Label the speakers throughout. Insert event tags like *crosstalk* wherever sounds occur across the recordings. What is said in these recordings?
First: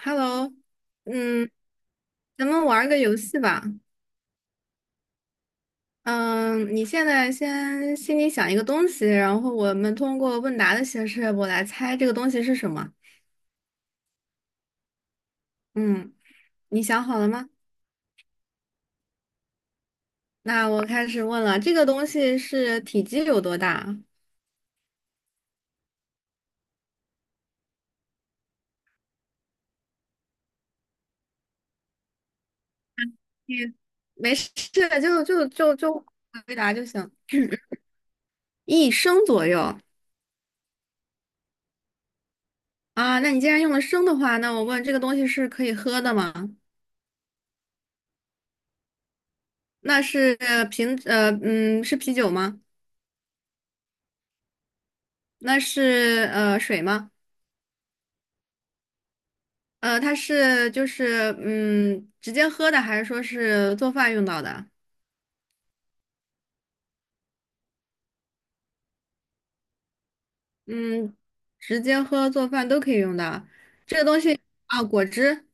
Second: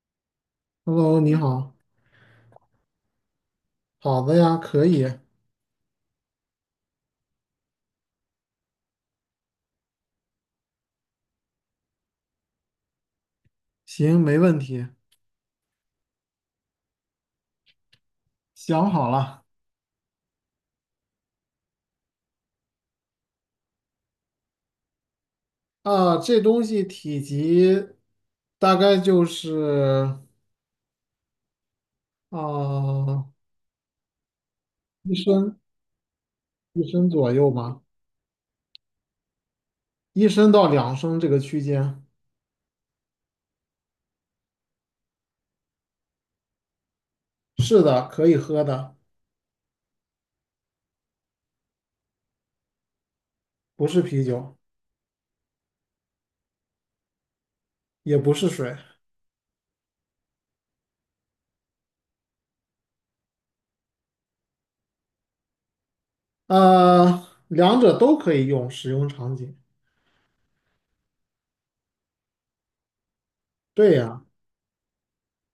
Speaker 1: Hello，
Speaker 2: Hello，你
Speaker 1: 嗯，
Speaker 2: 好。
Speaker 1: 咱们玩儿个游戏吧。
Speaker 2: 好的呀，可以。
Speaker 1: 嗯，你现在先心里想一个东西，然后我们通过问答的形式，我来猜这个东西是什么。
Speaker 2: 行，没问题。
Speaker 1: 嗯，你想好了吗？
Speaker 2: 想好了。
Speaker 1: 那我开始问了，这个东西是体积有多大？
Speaker 2: 这东西体积大概就是啊
Speaker 1: 你没事，就
Speaker 2: 一
Speaker 1: 就
Speaker 2: 升
Speaker 1: 就就回答就
Speaker 2: 一升
Speaker 1: 行。
Speaker 2: 左右吧，
Speaker 1: 一升左右。
Speaker 2: 一升到两升这个区间。
Speaker 1: 啊，那你既然用了升的话，那我问这个东西是可以喝的吗？
Speaker 2: 是的，可以喝的。
Speaker 1: 那是呃瓶，呃，嗯，是啤酒吗？
Speaker 2: 不是啤酒。
Speaker 1: 那是水吗？
Speaker 2: 也不是水。
Speaker 1: 它是直接喝的，还是说是做饭用到的？
Speaker 2: 两者都可以用，使用场景。
Speaker 1: 嗯，直接喝做饭都可以用到
Speaker 2: 对呀，
Speaker 1: 啊。果汁、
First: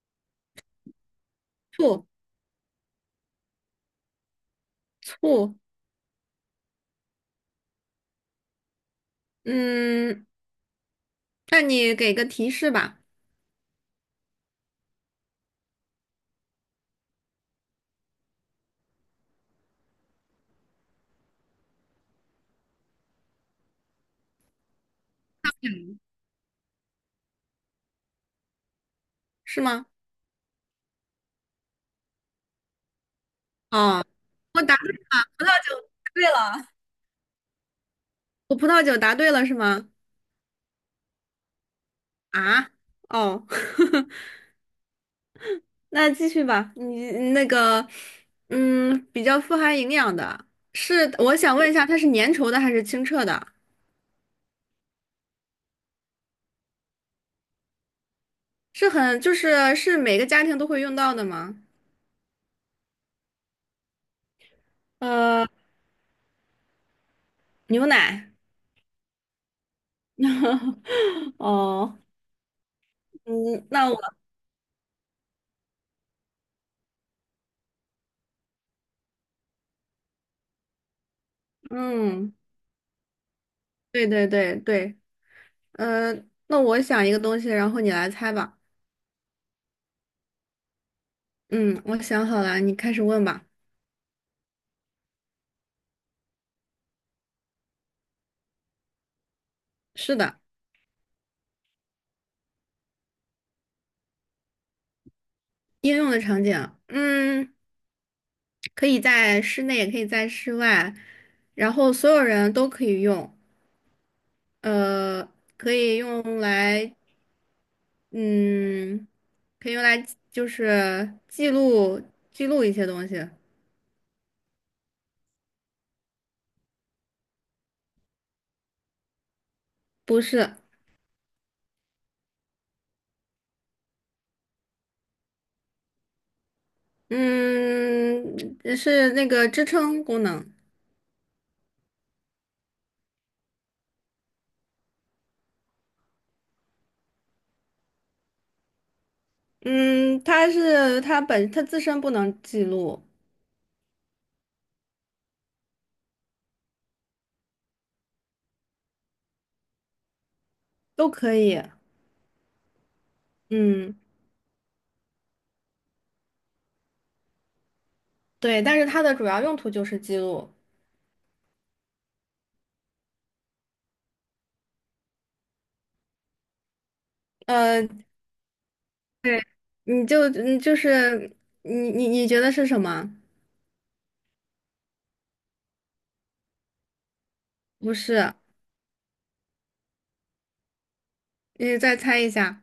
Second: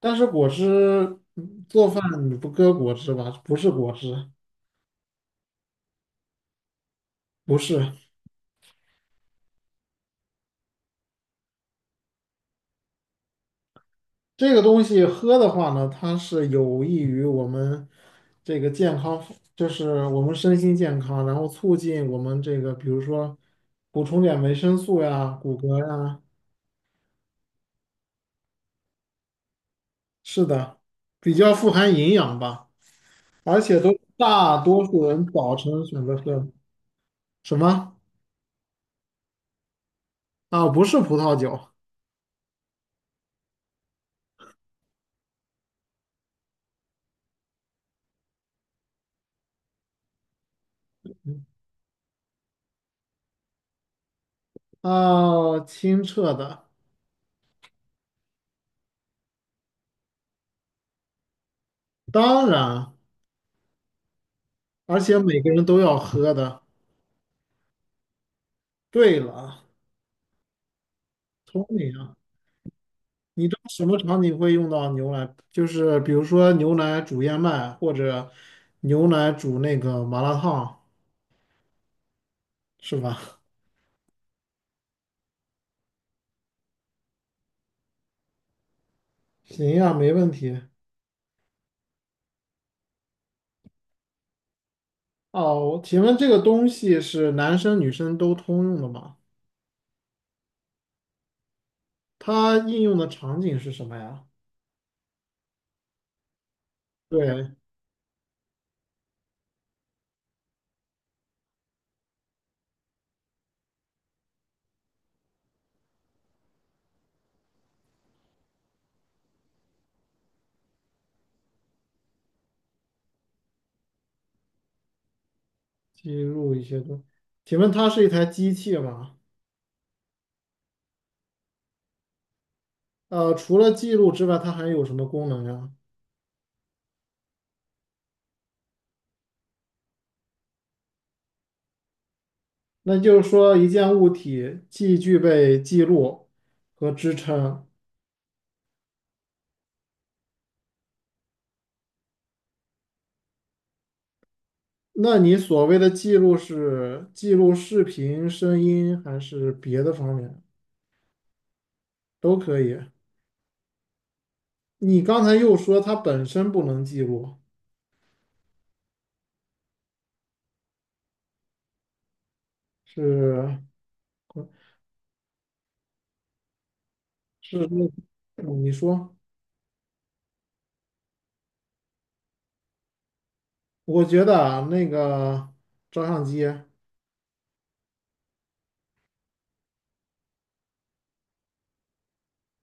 Speaker 2: 但是果汁做饭
Speaker 1: 醋、
Speaker 2: 你不搁果汁吧？不是果汁，
Speaker 1: 醋，
Speaker 2: 不是。
Speaker 1: 嗯，那你给个提示吧，
Speaker 2: 这个东西喝的话呢，它是有益于我们这个健康，就是我们身心健康，然后促进我们这个，比如说补充点维生素呀、骨骼呀。
Speaker 1: 是吗？
Speaker 2: 是的，比较富含营养吧，而且都
Speaker 1: 哦，
Speaker 2: 大
Speaker 1: 我答
Speaker 2: 多
Speaker 1: 对葡
Speaker 2: 数人早
Speaker 1: 萄酒
Speaker 2: 晨选
Speaker 1: 答
Speaker 2: 择
Speaker 1: 对
Speaker 2: 喝。
Speaker 1: 了，
Speaker 2: 什么
Speaker 1: 我葡萄酒答对了是吗？
Speaker 2: 啊？不是葡萄酒。
Speaker 1: 啊，哦，*laughs* 那继续吧，你那个比较富含营养的。是，我想问一下，它是粘稠的还是清澈的？
Speaker 2: 啊，清澈的。
Speaker 1: 是很，就是是每个家庭都会用到的吗？
Speaker 2: 当然，而且每
Speaker 1: 呃，
Speaker 2: 个人都要喝的。
Speaker 1: 牛奶。
Speaker 2: 对了，
Speaker 1: *laughs*
Speaker 2: 聪明
Speaker 1: 哦，
Speaker 2: 啊。你知道
Speaker 1: 嗯，
Speaker 2: 什
Speaker 1: 那我
Speaker 2: 么场景会用到牛奶？就是比如说牛奶煮燕麦，或者牛奶煮那个麻辣烫，
Speaker 1: *laughs*，嗯，
Speaker 2: 是吧？
Speaker 1: 对，呃，那我想一个东西，然后你来猜吧。
Speaker 2: *laughs* 行呀，没问题。
Speaker 1: 嗯，我想好了，你开始问吧。
Speaker 2: 哦，请问这个东西是男生女生都通用的吗？
Speaker 1: 是的。
Speaker 2: 它应用的场景是什么呀？
Speaker 1: 应用的场景，嗯，
Speaker 2: 对。
Speaker 1: 可以在室内，也可以在室外，然后所有人都可以用，呃，可以用来嗯，可以用来就是记录，记录一些东西。
Speaker 2: 记录一些东。请问它是一台机器吗？
Speaker 1: 不是。
Speaker 2: 呃，除了记录之外，它还有什么功能呀？
Speaker 1: 嗯，是那个支撑功能。
Speaker 2: 那就是说，一件物体既具备记录和支撑。
Speaker 1: 嗯，它是它本它自身不能记录。
Speaker 2: 那你所谓的记录是记录视频、声音还是别的方面
Speaker 1: 都可以。
Speaker 2: 都可以？
Speaker 1: 嗯，
Speaker 2: 你刚才又说它本身不能记录。
Speaker 1: 对，但是它的主要用途就是记录。
Speaker 2: 是是那，
Speaker 1: 呃，
Speaker 2: 嗯你说，
Speaker 1: 你就嗯就是你觉得是什么？
Speaker 2: 我觉得啊，那个照相机。
Speaker 1: 不是，你再猜一下。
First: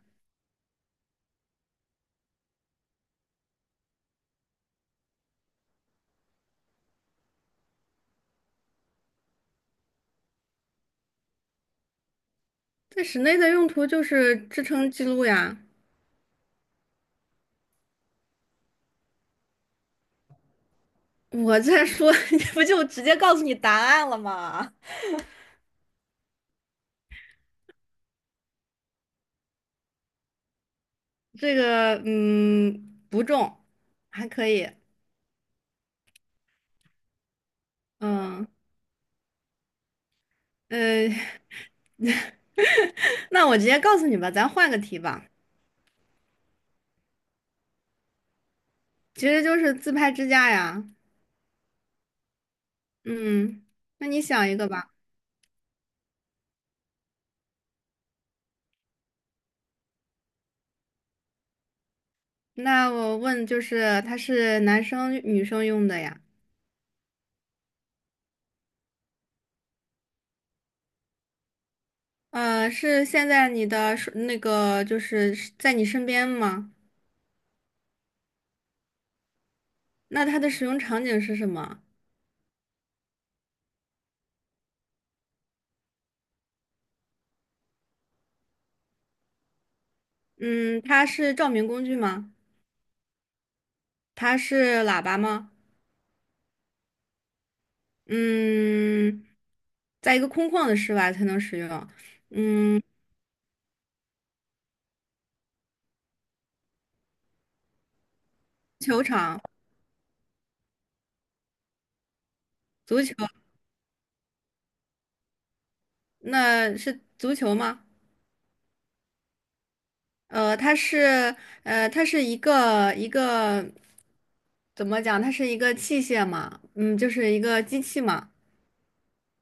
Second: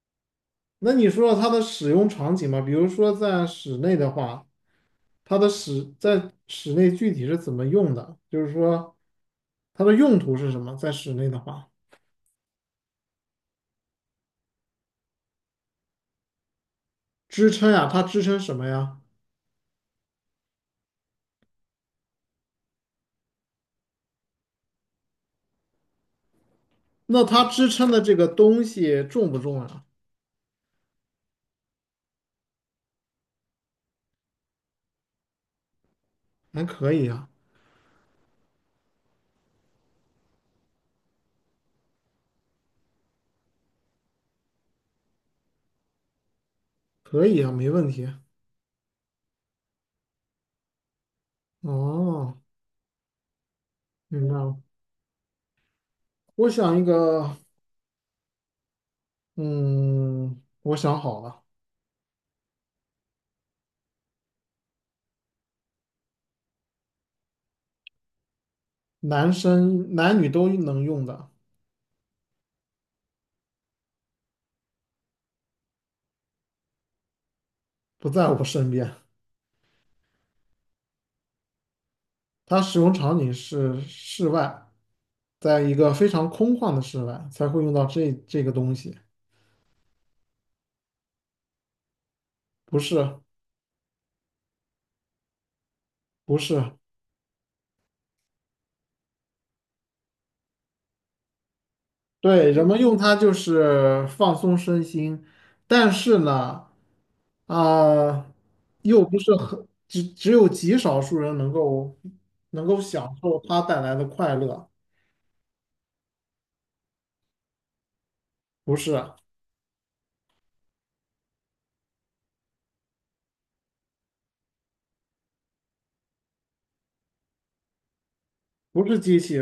Speaker 2: 那你说它的使用场景吧，比如说在室内的话，它的使在室内具体是怎么用的？就是说它的用途是什么？在室内的话，
Speaker 1: 在室内的用途就是支撑记录呀。
Speaker 2: 支撑呀，它支撑什么呀？
Speaker 1: 我在说，*laughs* 这不就直接告诉你答案了吗？
Speaker 2: 那它支撑的这个东西重不重啊？
Speaker 1: 这个，嗯，不重，还可以。
Speaker 2: 还可以啊。
Speaker 1: 嗯，呃，*laughs* 那我直接告诉你吧，咱换个题吧，
Speaker 2: 可以啊，没问题。
Speaker 1: 其实就是自拍支架呀。
Speaker 2: 哦，
Speaker 1: 嗯，那你
Speaker 2: 明白
Speaker 1: 想一
Speaker 2: 了。
Speaker 1: 个吧。
Speaker 2: 我想一个，嗯，我想好了。
Speaker 1: 那我问，就是它是男生女生用的呀？
Speaker 2: 男生男女都能用的。
Speaker 1: 是现在你的手那个是在你身边吗？
Speaker 2: 不在我身边。
Speaker 1: 那它的使用场景是什么？
Speaker 2: 它使用场景是室外，在一个非常空旷的室外才会用到这个东西。
Speaker 1: 嗯，它是照明工具吗？
Speaker 2: 不是，
Speaker 1: 它是喇叭吗？
Speaker 2: 不是。
Speaker 1: 嗯，在一个空旷的室外才能使用。
Speaker 2: 对，人们
Speaker 1: 嗯，
Speaker 2: 用它就是放松身心，但是呢，啊、
Speaker 1: 球
Speaker 2: 又不是
Speaker 1: 场，
Speaker 2: 很，只有极少数人能够
Speaker 1: 足
Speaker 2: 享
Speaker 1: 球，
Speaker 2: 受它带来的快乐。
Speaker 1: 那是足球吗？
Speaker 2: 不是
Speaker 1: 呃，它是它是一个怎么讲？它是一个器械嘛，嗯，就是一个机器嘛。
Speaker 2: 不是机器。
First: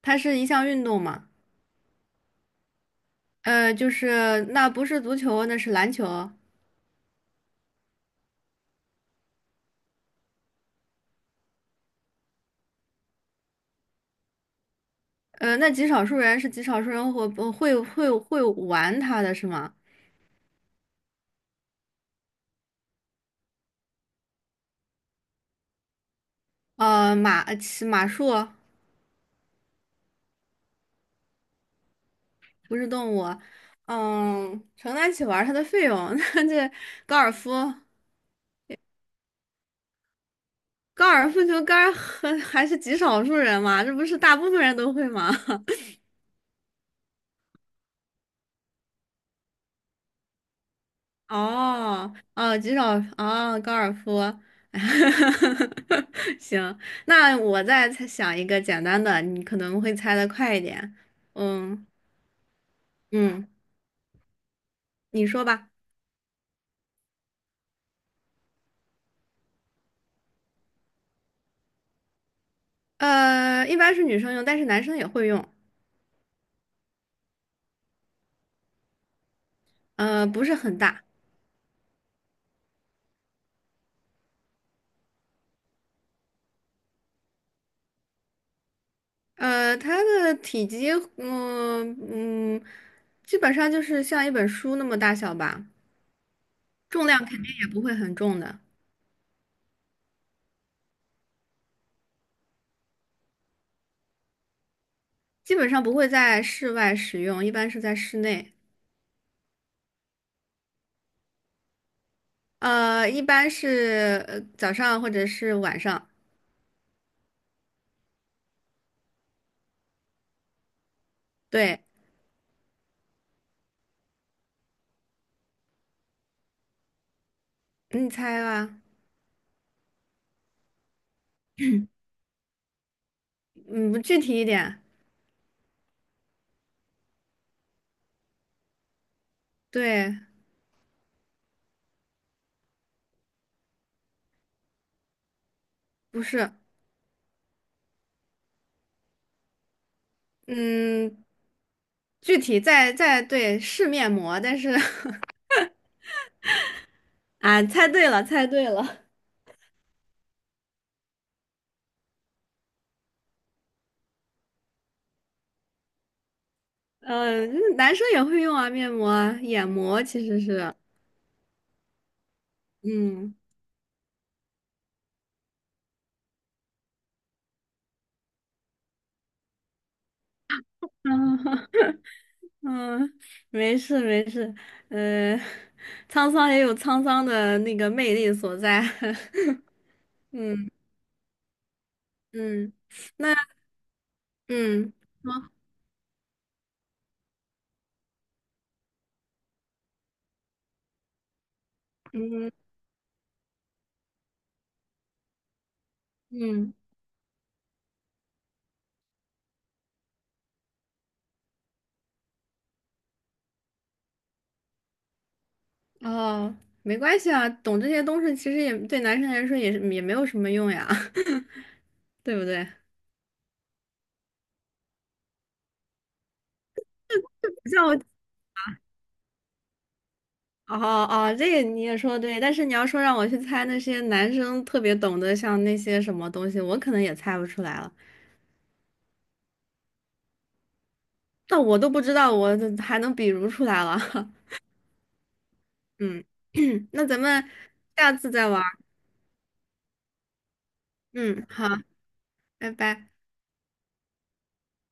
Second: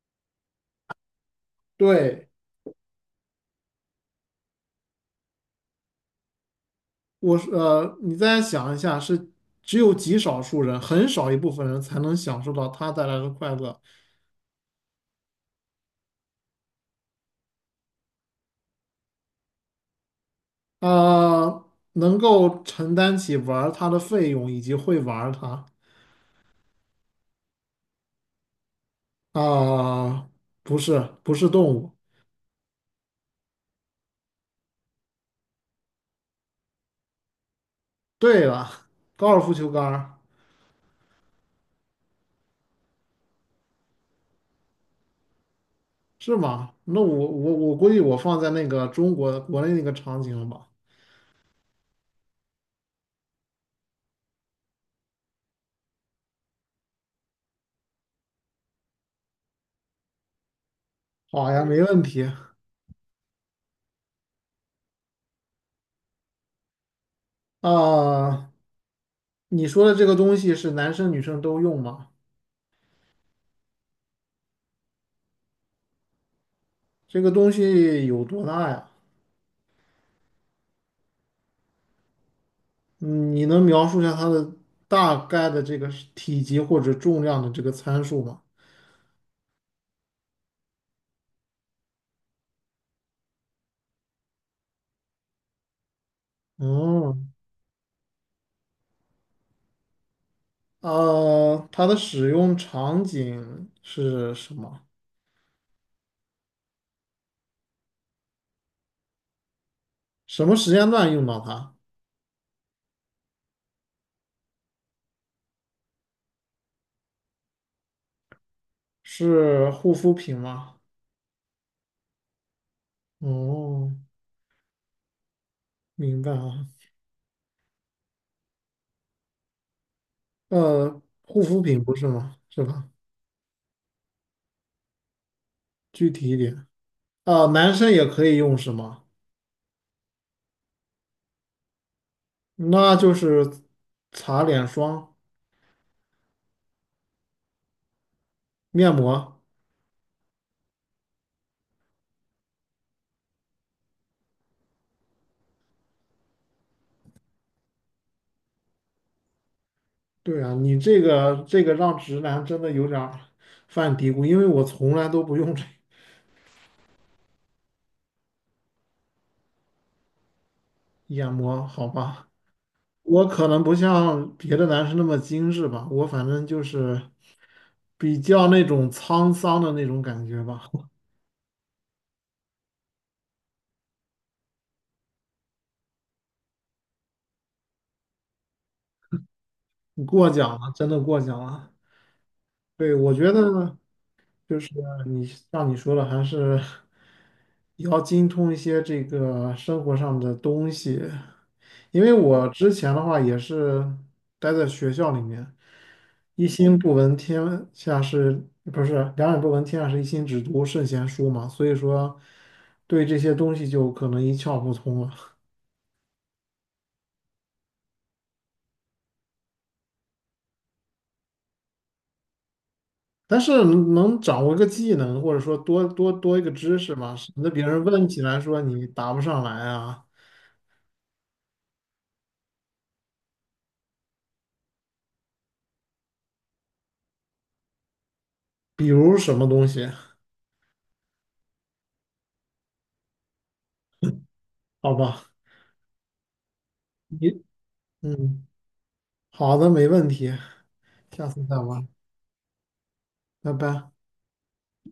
Speaker 1: 它是一项运动嘛。
Speaker 2: 对，
Speaker 1: 呃，就是那不是足球，那是篮球。
Speaker 2: 你再想一下，是只有极少数人，很少一部分人才能享受到它带来的快乐。
Speaker 1: 呃，那极少数人是极少数人会玩它的是吗？
Speaker 2: 呃，能够承担起玩儿它的费用以及会玩儿它。
Speaker 1: 呃，骑马术。
Speaker 2: 啊，不是，不是动物。
Speaker 1: 不是动物，嗯，承担起玩儿它的费用。*laughs* 那这高尔夫，
Speaker 2: 对了，高尔夫球杆儿
Speaker 1: 高尔夫球杆儿很 *laughs* 还是极少数人嘛，这不是大部分人都会吗？
Speaker 2: 是吗？那我估计我放在那个中国国内那个场景了吧？
Speaker 1: *laughs* 哦，极少哦，高尔夫。*laughs* 行，那我再猜想一个简单的，你可能会猜的快一点。
Speaker 2: 好呀，没
Speaker 1: 嗯
Speaker 2: 问题。
Speaker 1: 嗯，你说吧。
Speaker 2: 啊，你说的这个东西是男生女生都用吗？
Speaker 1: 呃，一般是女生用，但是男生也会用。
Speaker 2: 这个东西有多大呀？
Speaker 1: 呃，不是很大。
Speaker 2: 嗯你能描述一下它的大概的这个是体积或者重量的这个参数吗？
Speaker 1: 呃，它的体积，嗯嗯，基本上就是像一本书那么大小吧，重量
Speaker 2: 嗯。
Speaker 1: 肯定也不会很重的。
Speaker 2: 呃，它的使用场景是什么？
Speaker 1: 基本上不会在室外使用，一般是在室内。
Speaker 2: 什么时间段用到它？
Speaker 1: 呃，一般是早上或者是晚上。
Speaker 2: 是护肤品吗？
Speaker 1: 对，
Speaker 2: 哦，明白啊。
Speaker 1: 你猜吧。
Speaker 2: 呃，护肤品不是吗？是吧？
Speaker 1: 嗯，不具体一点。
Speaker 2: 具体一点。啊，男生也可以用是吗？
Speaker 1: 对，
Speaker 2: 那就是擦脸霜、
Speaker 1: 不是。
Speaker 2: 面膜。
Speaker 1: 嗯，具体在是面膜，但是 *laughs* 啊，猜对了，猜对了。
Speaker 2: 对啊，你这个这个让直男真的有点儿犯嘀咕，因为我从来都不用这。
Speaker 1: 男生也会用啊，面膜啊，眼膜其实是。
Speaker 2: 眼膜，好吧？我
Speaker 1: 嗯，
Speaker 2: 可能不像别的男生那么精致吧，我反正就是比较那种沧桑的那种感觉吧。*laughs*
Speaker 1: *laughs* 嗯，没事，呃，沧桑也有沧桑的那个魅力所在。
Speaker 2: 你过
Speaker 1: *laughs*
Speaker 2: 奖
Speaker 1: 嗯
Speaker 2: 了，真的过奖了。
Speaker 1: 嗯，
Speaker 2: 对，我觉
Speaker 1: 那
Speaker 2: 得就是
Speaker 1: 嗯，说
Speaker 2: 像你说的，还是要精通一些这个生活上的东西。因为我
Speaker 1: 嗯
Speaker 2: 之前的话也是待在学校里面，一
Speaker 1: 嗯，
Speaker 2: 心不闻天下事，不是两眼不闻天下事，一心只读圣贤书嘛，所以说对这些东西就可能一窍不通了。
Speaker 1: 哦，没关系啊，懂这些东西其实也对男生来说也是也没有什么用呀。*laughs* 对不对？
Speaker 2: 但是能掌握一个技能，或者说多一个知识嘛，省得别人
Speaker 1: 像
Speaker 2: 问起来说你答不上来啊。
Speaker 1: 哦哦，这个你也说得对，但是你要说让我去猜那些男生特别懂得像那些什么东西，我可能也猜不出来了。
Speaker 2: 比如什么东西？
Speaker 1: 那我都不知道，我还能比如出来了。*laughs*
Speaker 2: 好吧。
Speaker 1: 嗯，*clears throat* 那咱
Speaker 2: 你
Speaker 1: 们下次
Speaker 2: 嗯，
Speaker 1: 再玩儿。
Speaker 2: 好的，没问题，下次
Speaker 1: 嗯，
Speaker 2: 再
Speaker 1: 好，
Speaker 2: 玩，
Speaker 1: 拜拜。
Speaker 2: 拜拜。